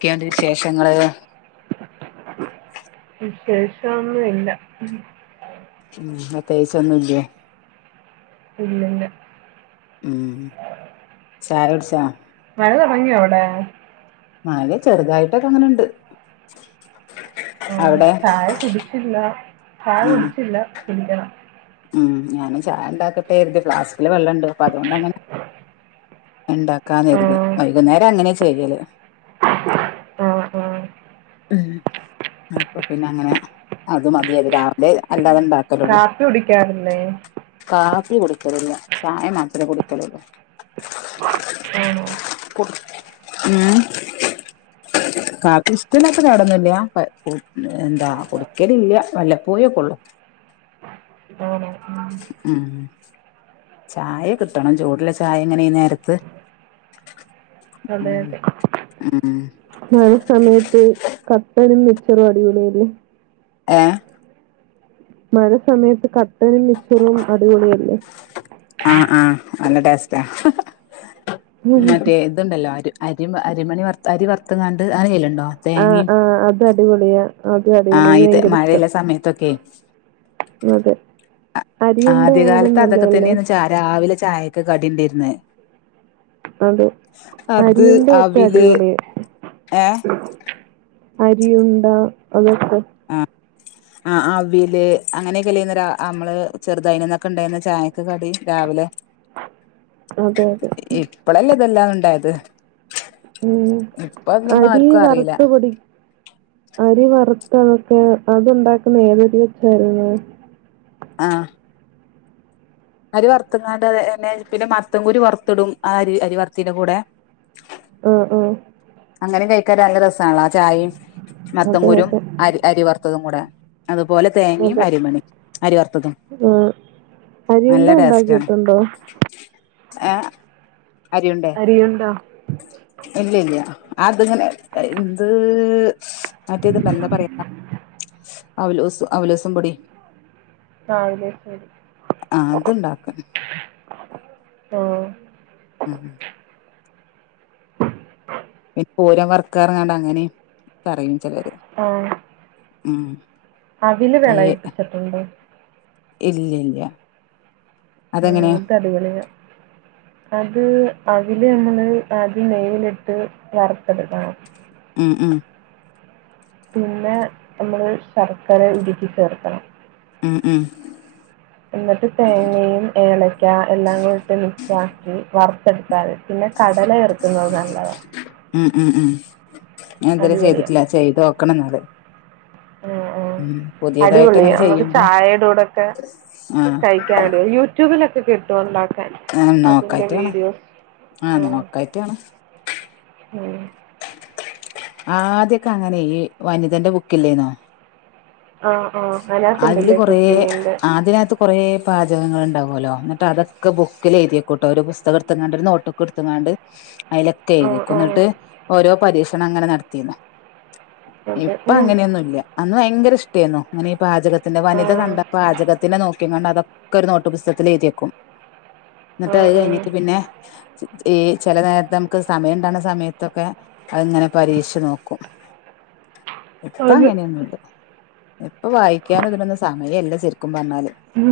ക്കെയൊണ്ട് വിശേഷങ്ങള് വിശേഷം ഒന്നും ഇല്ല ഉം പ്രത്യേകിച്ച് ഒന്നുംഇല്യേ ഇല്ലല്ല ഉം ചായ കുടിച്ചാ മഴ തുടങ്ങിയോ അവ്ടെ മഴ ചെറുതായിട്ടൊക്കെ അങ്ങനെണ്ട് ആ അവിടെ ചായ കുടിച്ചില്ല ചായ ഉം കുടിച്ചില്ല കുടിക്കണം ഉം ഞാനും ചായ ഉണ്ടാക്കട്ടെ കരുതി ഫ്ലാസ്കില് വെള്ളണ്ട് അപ്പൊ അതോണ്ട് അങ്ങനെ ഉണ്ടാക്കാന്ന് ആ, കരുതി വൈകുന്നേരം അങ്ങനെ ചെയ്യല് ആഹ് ആഹ് ഉം അപ്പൊ പിന്നെ അങ്ങനെ അത് മതിന്ന് രാവിലെ ഇണ്ടത് ഇണ്ടാക്കലോള്ളൂ കാപ്പി കുടിക്കാറില്ലേ കാപ്പി കുടിക്കലില്ല ചായ മാത്രമേ കുടിക്കലോള്ളു ആണോ ഉം കാപ്പി ഇഷ്ട്ടല്ലാത്ത കേടൊന്നുല്ല പ കു എന്താ കുടിക്കലില്ല വല്ല പോയും ഒക്കെ ഒള്ളൂ ആണോ ഉം. ഉം ചായ കിട്ടണം ചൂടുള്ള ചായ ഇങ്ങനെ ഇ നേരത്ത് ഉം അതെ അതെ ഉം മഴ സമയത്ത് കത്തടി നി ച്ചറും അടിപൊളി അല്ലെ ഏ മഴ സമയത്ത് കട്ടനും മിച്ചറും അടിപൊളിയല്ലേ ആഹ് ആഹ് നല്ല ടെസ്റ്റാ മറ്റേ ഇതുണ്ടല്ലോ അരു അരി അരിമണി വറത്ത് അരി വറുത്തങ്ങാണ്ട് അങ്ങനെ ചെയ്യല്ലുണ്ടോ ആഹ് ആഹ് അത് അടിപൊളിയാ അത് അടിപൊളിയാ ആഹ് ഇത് എനിക്ക് ഭയങ്കര ഇഷ്ട്ടം മഴയുള്ള സമയത്തൊക്കെ അതെ അരിയുണ്ട ആയാലും ആദ്യകാലത്ത് അതൊക്കെ നല്ലതല്ലേ തന്നെയന്ന് ച്ചാ രാവിലെ ചായക്ക്‌ കടിണ്ടിരന്നെ അതും അരിയുണ്ട ഒക്കെ അവില് അടിപൊളിയാ ഏഹ് അരി ഉണ്ട അതൊ ആഹ് ആ അവില് അങ്ങനെയൊക്കെല്ലായിന്നൊ രാ നമ്മള് ചെറുതയിന ന്നൊക്കെ ഉണ്ടാരുന്ന ചായക്ക് കടി രാവിലെ അതെ അതെ ഇപ്പളല്ലേ ഇതെല്ലാം ഉണ്ടായത് ഉം ഇപ്പൊ അതൊന്നും അരി ആർക്കും അറിയില്ല വറുത്ത് പൊടി അരി വർ നമുക്ക് അത് ഒണ്ടാക്കുന്നെ ഏത് അരി വെച്ചാരുന്നു ആഹ് അരി വറുത്തങ്ങാണ്ട് എണ്ണേ പിന്നെ മത്തൻകുരു വറുത്തിടും ആ അരി അരി വറുത്തിന്റെ കൂടെ ആഹ് ആഹ് അങ്ങനെ കഴിക്കാനും നല്ല രസനല്ലോ ആ ചായിം അതെ മത്തംകുരും അതെ അരി അരി വറുത്തതും കൂടെ അതുപോലെ തേങ്ങയും അതെ അരിമണി അരി വറുത്തതും ആഹ് നല്ല അരിയുണ്ട ടേസ്റ്റാ ഉണ്ടാക്കിയിട്ടുണ്ടോ? ഏ അരിയുണ്ടേ അരിയുണ്ടോ ഇല്ല ല്ല അത്ങ്ങനെ എന്ത് മറ്റേതുണ്ട എന്താ പറയാ അവലോ അവലോസം പൊടി ആ അതെ ശരി ആ അത്ണ്ടാക്കും ആ ഉം [inaudible] ഇ പൂരം വർക്ക [inaudible] അങ്ങനിം പറയും [unintelligible] ഉം അവല് ഏ വെളയിപ്പിച്ചിട്ടുണ്ട് ഇല്ല ല്ല ആ അത [unintelligible] അത് അതില് നമ്മള് അതി നെയ്യിലിട്ട് വർത്തെടുക്കണം ഉം ഉം പിന്നെ നമ്മള് ശർക്കര ഉരുക്കി ചേർക്കണം ഉമ് ഉമ് എന്നിട്ട് തേങ്ങയും ഏലക്ക എല്ലാം കൂട്ട് മിക്സ് ആക്കി വറ വറുത്തെടുത്താല് [unintelligible] പിന്നെ കടല ചേർക്കുന്നത് നല്ലതാ ഉം ഉം ഞാൻ ഇതുവരെ അടിപൊളിയാ ചെയ്തിട്ടില്ല ചെയ്ത് നോക്കണം എന്നാല് ഉം ഉം പുതിയതായിട്ട് അടിപൊളിയ അങ്ങനെ നമുക്ക് ചെയ്യുമ്പോ ചായയുടെ കൂടെക്കെ ആ കഴിക്കാൻ യൂട്യൂബിലൊക്കെ കിട്ടുവാല്ലോ ആ നോക്കായിട്ടാണ് ആ നോക്കായിട്ടാണ് ഉം ആദ്യക്കെ അങ്ങനെ ഈ വനിതന്റെ ബുക്കില്ലേന്നോ ആ ആ അതില് അതിനകത്തുണ്ടല്ലേ കൊറ കുക്കിങ്ങിന്റെ അതിനകത്ത് കൊറ പാചകങ്ങള്ണ്ടാവും ലോ എന്നിട്ട് അതൊക്കെ ബുക്കില എഴുയക്കോട്ടോ ഒരു പുസ്തകം എടുത്തങ്ങാണ്ട് ഒരു നോട്ടുക്ക് എടത്തങ്ങാട്ട് അതിലൊക്ക ആ എഴുതെക്കും ആ ഇന്നട്ട് ഓരോ പരി ണം അങ്ങനെ നടത്തിന്നു അതെ ഇപ്പ ഉം. അങ്ങനെയൊന്നും ഇല്ല അന്ന് ഭയങ്കര ഇഷ് തിന്നു അനെ [unintelligible] പാചകത്തിന്റെ ആ വനിത കണ്ട പാചകത്തിനെ നോക്കീകാണ്ട് അതൊക്കെ ക്കൊരു നോട്ടു പുസ്തകത്തിൽ എഴുതിയക്കും ആ ന്നിട്ട് അയ് ആ കയ്ഞ്ഞിട്ട് പിന്നെ [unintelligible] ഈ ചെല നേരത്ത് നമുക്ക് സമയണ്ടാക്ണ സമയത്തൊക്കെ അതിങ്ങനെ പരീക്ഷിച്ച് നോക്കും ഇപ്പ അത് അങ്ങനെയൊന്നുല്ല ഇപ്പം വായിക്കാനും ഇതിനൊന്നും സമയല്ല ശരിക് ഉം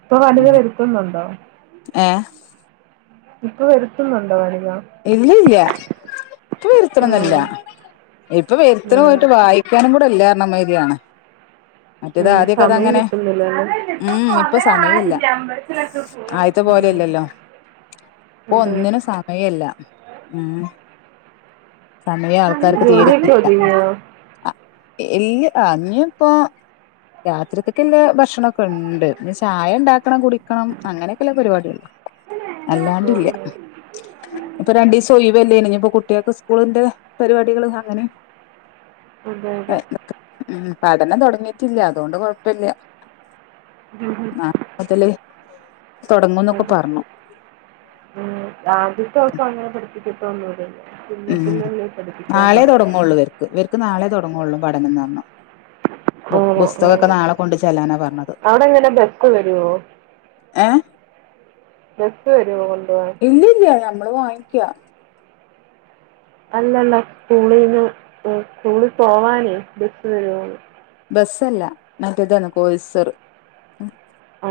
ഇപ്പൊ വനിത വരുത്തുന്നുണ്ടോ ഏ ഇപ്പ വരുത്തുന്നുണ്ടോ വനി ഇല്ലല്ല്യ പ്പൊ വരുത്തണൊന്നുല്ല ആഹ് ഇപ്പൊ വരുത്തണ ആഹ് പോയിട്ട് വായിക്കാനും കൂടെല്ല മ്മേരിയാണ് ഉം സമയം കിട്ടുന്നില്ല ഉം ഇപ്പൊ സമയല്ല ആദ്യത്തെ ഉം പോലെയല്ലല്ലോ ഇപ്പൊ അതെ ഒന്നിനും സമയല്ല ഉം സമയം ആൾക്കാർക്ക് ജോലിയൊക്കെ തീരത്തില്ല ഒതുങ്ങിയോ അ ഇല്ല്യ ഞ്ഞി പ്പൊ രാത്രിക്കക്ക് ല്ലെ ഭക്ഷണൊക്കെണ്ട് ഇനി ചായണ്ടാക്കണം കുടിക്കണം അങ്ങനെയൊക്കെല്ല പരിപാടിയൊള്ളു [unintelligible] ഇസൊയ് വല്ലേ ഇനി ഇപ്പൊ കുട്ടികക്ക് സ്കൂളിന്റെ പരിപാടികള് അങ്ങനെ അതെ അതെ ഉം പഠനം തൊടങ്ങിയിട്ടില്ല അതുകൊണ്ട് കൊഴപ്പല്ല്യ നാളെ മുതല് തൊടങ്ങുംന്നൊക്കെ അതെ പറഞ്ഞു പ്പൊ അങ്ങനെ പടിഞ്ഞു ഇതിത്തെ ഒന്നൂടില്ല ഉം നാളെ തൊടങ്ങുള്ളൂ ഇവർക്ക് ഇവർക്ക് നാളെ തൊടങ്ങുള്ളൂ പഠനം ന്ന് പറഞ്ഞ ബുക് ആണോ പുസ്തകൊക്കെ ആഹ് നാളെ കൊണ്ട് ചെല്ലാനാ പറഞ്ഞത് അവിടെ എങ്ങനെ ബസ് വരുവോ ഏ ബസ് വരുവോ കൊണ്ടുപോവാൻ ഇല്ല്യ ഇല്ല്യ ഞമ്മള് വാങ്ങി ക് യാ അല്ലല്ല സ്കൂളീന്ന് സ്കൂളിൽ പോവാനേ ബസ് വരോന്ന്‌ ബസ്സല്ല മറ്റതാണ് കോയ്സർ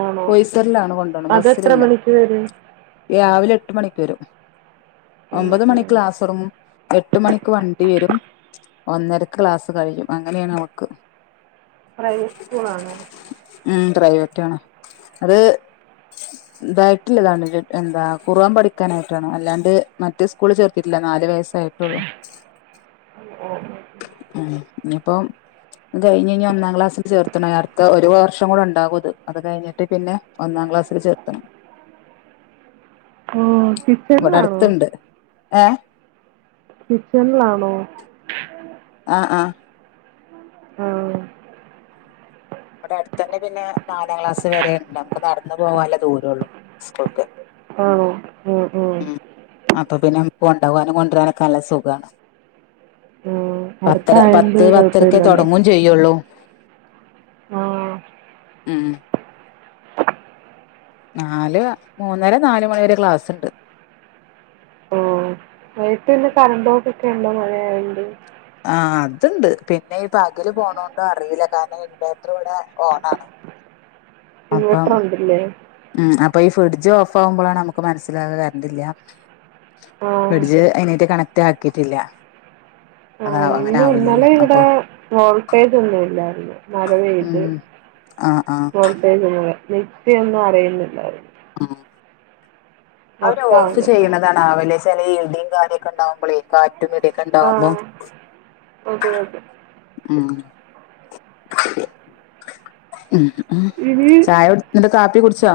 ആണോ ബൊയ്സറിലാണ് കൊണ്ട പോണെ അതെത്ര ബസിലല്ല മണിക്ക് വരും രാവിലെ എട്ട് മണിക്ക് വരും ഉം ഒമ്പത് ഉം മണിക്ലാസോടങ്ങും എട്ട് മണിക്ക് വണ്ടി വരും ഒന്നരക്ക് ക്ലാസ് കഴിയും അങ്ങനെയാണ് അവൾക്ക് പ്രൈവറ്റ് സ്കൂൾ ആണ്. ഉം പ്രൈവറ്റാണ് അത് ഇതായിട്ടില്ലതാണ്ട് എന്താ ഖുർആൻ പഠിക്കാനായിട്ടണോ അല്ലാണ്ട് മറ്റു സ്കൂള് ചേർത്തിട്ടില്ല നാലു വയസായിട്ടള്ളു. ഉം ഇനിയിപ്പോം കഴിഞ്ഞ് ഇനി ഒന്നാം ക്ലാസില് ചേർത്തണം അടുത്ത ഒരു വർഷം കൂടെ ഉണ്ടാകും ഇത് അത് കഴിഞ്ഞിട്ട് പിന്നെ ഒന്നാം ക്ലാസില് ചേർത്തണം. ഓ കിച്ചനിലാണോ? ഏഹ്? കിച്ചണിലാണോ? ആഹ് ആഹ്. ആഹ്. അവിടെ അടുത്ത തന്നെ പിന്നെ നാലാം ക്ലാസ് വരെയുണ്ട് നമുക്ക് നടന്ന പോകാനുള്ള ദൂരമുള്ളൂ സ്കൂൾക്ക്. ആഹ് ഉം ഉം. അപ്പൊ പിന്നെ കൊണ്ടകാനും കൊണ്ടുവരാനൊക്കെ നല്ല സുഖമാണ്. ഉം പത്തര അടുത്തായോണ്ട് പത്ത് പത്തരക്കെ കൊഴപ്പല്ലല്ലോ തുടങ്ങും ചെയ്യുള്ളൂ. ആഹ് ഉം. നാല് മൂന്നര നാല് മണിരെ ക്ലാസ്സ്ണ്ട്. മഴത്തന്നെ കറൻ്റ് പോക്ക് ഒക്കെ ഉണ്ടോ മഴ ആയോണ്ട്? ആഹ് അതുണ്ട് പിന്നെ ഈ പകല് പോണോണ്ട് അറിയില്ല കാരണം ഇൻവേർട്ടർ ഇവിടെ ഓണാണ്. അപ്പം ഇൻവെർട്ടർ ഉണ്ടല്ലേ ഉം അപ്പൊ ഫ്രിഡ്ജ് ഓഫ് ആകുമ്പോഴാണ് നമുക്ക് മനസ്സിലാകാ കരണ്ടില്ല ആഹ് ഫ്രിഡ്ജ് അതിനേട്ട് കണക്ട് ആക്കിട്ടില്ല. ഇന്ന് ഇന്നലെ ഇവിടെ വോൾട്ടേജ് ഒന്നും ഇല്ലായിരുന്നു. മരം വീണിട്ടു ഉം ആഹ് ആഹ് വോൾട്ടേജ് മിക്‌സിയൊന്നും അരയുന്നില്ല. ആഹ്. അവര് ഓഫ് വർക്കാവുന്നില്ലായിരുന്നു ചെയ്യുന്നതാണ് ആവുലെ? ഇടിയും കാര്യൊക്കെ ഉണ്ടാവുമ്പോഴേ [unintelligible] ഉണ്ടാവുമ്പോ ആഹ് അതെ അതെ ഉം. ഉം. ഉം ഇനി ചായ കാപ്പി കുടിച്ചോ?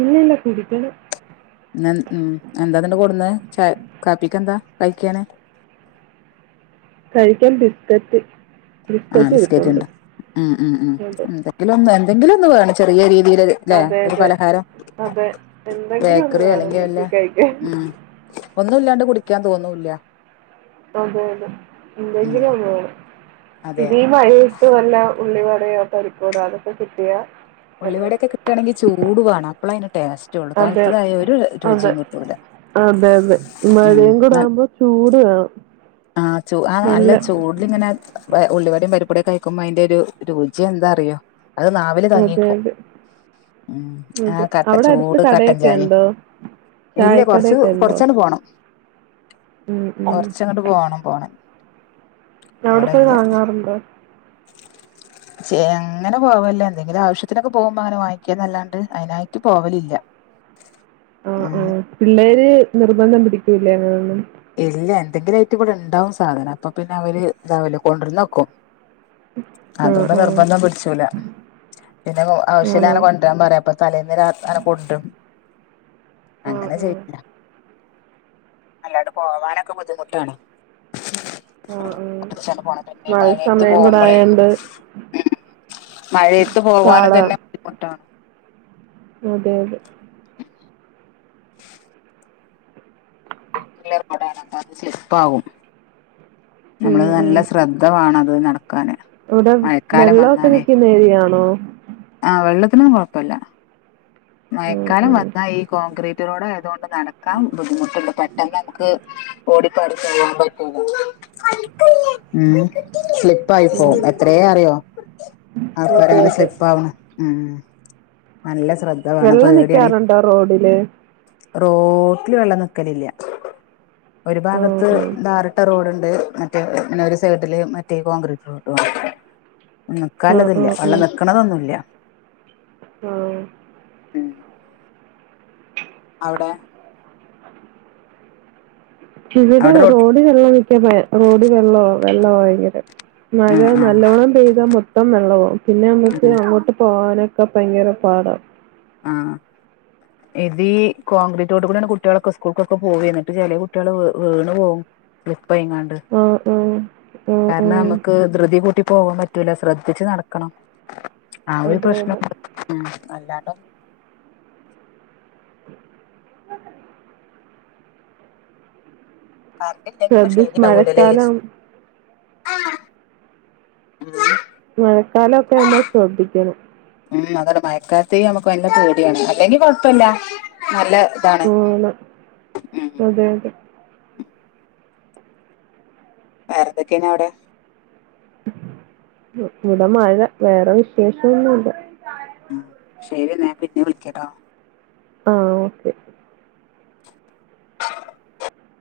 ഇല്ല ഇല്ല കുടിക്കണം. ഉം എന്താണ് ഇന്ന് കൊണ്ടെന്നെ ച കാപ്പിക്ക് എന്താ കഴിക്കാന്? കഴിക്കാൻ ബിസ്ക്കറ്റ് ആഹ് ബിസ്ക്കറ്റ് ബിസ്കറ്റ് ഇരിപ്പുണ്ട് ഉണ്ട ഉം ഉം ഉം എന്തെില എന്തങ്കിലും ഒന്ന് വേണം ചെറിയൊരു ഇതിൽ അതെ ല്ലേ അതെ ഒരു അതെ പലഹാരം അതെ എന്തെങ്കിലും ഒന്ന് ബേക്കറി വേണം അല്ലെങ്കിൽ വല്ല വീട്ടിൽ കഴിക്കാൻ ഉം. ഒന്നുല്ലാണ്ട് കുടിക്കാൻ തോന്നൂല്ല. അതെ അതെ ഉം എന്തെങ്കിലും ഒന്ന് വേണം. അതെ ഇതി മഴയത്ത് വല്ല ഉള്ളിവടയോ പരിപ്പുവടയോ അതൊക്കെ കിട്ടിയാ നല്ലത് ഉള്ളിവടയൊക്കെ കിട്ട്ആണെങ്കി ചൂട് വേണം അപ്പളാ അയിൻ്റ അതെ അതെ കിട്ടൂല അതെയതെ ഉം മഴയും കൂടാവുമ്പം ചൂട് വേണം ആഹ് ചൂ ആ നല്ല ചൂടിലിങ്ങനെ വേ ഉള്ളിവടയും പരിപ്പുവടയൊക്ക കഴിക്കുമ്പ അയിൻ്റൊരു രുചി എന്താ അറിയോ അത് നാവില് അതെ തങ്ങീക്കും അതെ ഉം ആ അതെ കട്ട അവിടെ അടുത്ത് ചൂട് കടയൊക്കെ കട്ടൻചായേം ഉണ്ടോ ഇല്ല്യ കൊറച്ചു ചായക്കടയൊക്കെ ഉണ്ടോ കൊറച്ചാണ്ട് പോണം ഉം ഉം കൊറച്ചങ്ങട് പോണം പോണം അവിട പോയി വാങ്ങാറുണ്ടോ ചേ അങ്ങനെ പോവല്ല എന്തെങ്കിലും ആവശ്യത്തിനൊക്കെ പോവുമ്പോ അങ്ങനെ വാങ്ങിക്ക്യാന്നല്ലാണ്ട് അയിനായിട്ട് പോവലില്ല ആ ആ ഉം പിള്ളേര് നിർബന്ധം പിടിക് കൂലേ അങ്ങനൊന്നും ഇല്ല്യ എന്തെങ്കിലും ആയിറ്റിവിടെ ഇണ്ടാവും സാധനം അപ്പൊ പിന്നെ അവര് ഇതാവല്ലോ കൊണ്ടരോന്നോക്കും ആഹ് അതുകൊണ്ട് ആഹ്. നിർബന്ധം പിടിച്ചൂല പിന്നെ ഓ ആണോ? ആവശ്യലാനെ കൊണ്ടരാൻ പറയാ അപ്പൊ തലേന്ന് രാത് അനെ കൊണ്ട്രും ആഹ് അങ്ങനെ ആഹ്. ചെയ്യില്ല അല്ലാടും പോവാനൊക്കെ ബുദ്ധിമുട്ടാണ് ആഹ് ആഹ്. കുറച്ചാണ്ട് പോണം പിന്നെ മഴ മഴേത്ത് സമയം കൂടെ പോമ്പളേ ഉം ആയോണ്ട് മഴേത്ത് പോവാനും തന്നെ ബുദ്ധിമുട്ടാണ് അതെയതെ [unintelligible] അത് സ്ലിപ്പാവും ഉം ഞമ്മമ്മത് ഉം. നല്ല ശ്രദ്ധ വാണം ഒരു നട അവിടെ വെള്ളൊക്കെ നിക്ക്ന്നേരിയാണോ ആ വെള്ളത്തിനൊന്നും കൊഴപ്പല്ല ഉം മയക്കാലം ഉം. വന്നാ ഈ കോൺക്രീറ്റ് റോഡായതോണ്ട് നടക്കാൻ ബുദ്ധിമുട്ടുണ്ട് പെട്ടെന്ന് നമ്മക്ക് ഓടിപ്പാടി പോവാൻ പറ്റൂല ഉം ഉം. സ്ലിപ്പായിപ്പോം എത്രേ അറിയോ അതെ ആൾക്കാരങ്ങനെ അതെ. സ്ലിപ്പാവ്ണ് ഉം നല്ല സ് വെള്ളം നിക്കാറുണ്ടോ റോഡില് റോട്ടില് വെള്ളം നിക്കലില്ല്യ ഒരു ആഹ് ഭാഗത്ത് ആഹ്. ടാറിട്ട റോഡുണ്ട് മറ്റേ പിന്നെ ഒരു സൈഡില് മറ്റേ കോൺക്രീറ്റ് റോഡുവാണ് ആഹ് നിക്കാല്ലതില്ല ആഹ് വെള്ളം നിക്കണതൊന്നും ഇല്ല ഉം അവിടെ ഇവിടെ അവിടെ റോട്ട് റോഡിൽ വെള്ളം നി ക്കുന്നേ റോഡിൽ വെള്ളവാ വെള്ളവാ ഭയങ്കരം മഴ ആഹ് ആഹ് നല്ലോണം പെയ്താ മൊത്തം വെള്ളവാകും പിന്നെ നമ്മക്ക് ആഹ് അങ്ങോട്ട് പോകാന് ഇപ്പം ഭയങ്കര പാട ആ ഇതീ കോൺക്രീറ്റ് റോഡിൽ കൂടിയാണ് കുട്ടികളൊക്കെ സ്കൂൾക്കൊക്കെ പോവുക എന്നിട്ട് ചെല കുട്ടികള് വി വീണ് പോകും [unintelligible] ആഹ് ആഹ്. ആഹ് കാരണം ആഹ്. നമുക്ക് ധൃതി കൂട്ടി പോവാൻ പറ്റൂല ശ്രദ്ധിച്ച് നടക്കണം ആ ഒരു അതെ പ്രശ്നം അതെ. [inaudible] അല്ലാണ്ട് ശ്രദ്ധിച്ച് മഴക്കാലം [inaudible] ഉം മഴക്കാലൊക്കെ ആവുമ്പോ ശ്രദ്ധിക്കണം ഉം അതാണ് മഴക്കാലത്തേ നമുക്ക് നല്ല പേടിയാണ് അല്ലെങ്കി കൊഴപ്പില്ല നല്ല ഇതാണ് ആണ് ഉം അതെ അതെ വേറെന്തൊക്കെയാണ് അവിടെ ഇവിടെ മഴ വേറെ വിശേഷൊന്നുമില്ല. ഉം ശരിന്നാ ഞാൻ പിന്നെ വിളിക്കട്ടോ? ആ ഓക്കെ.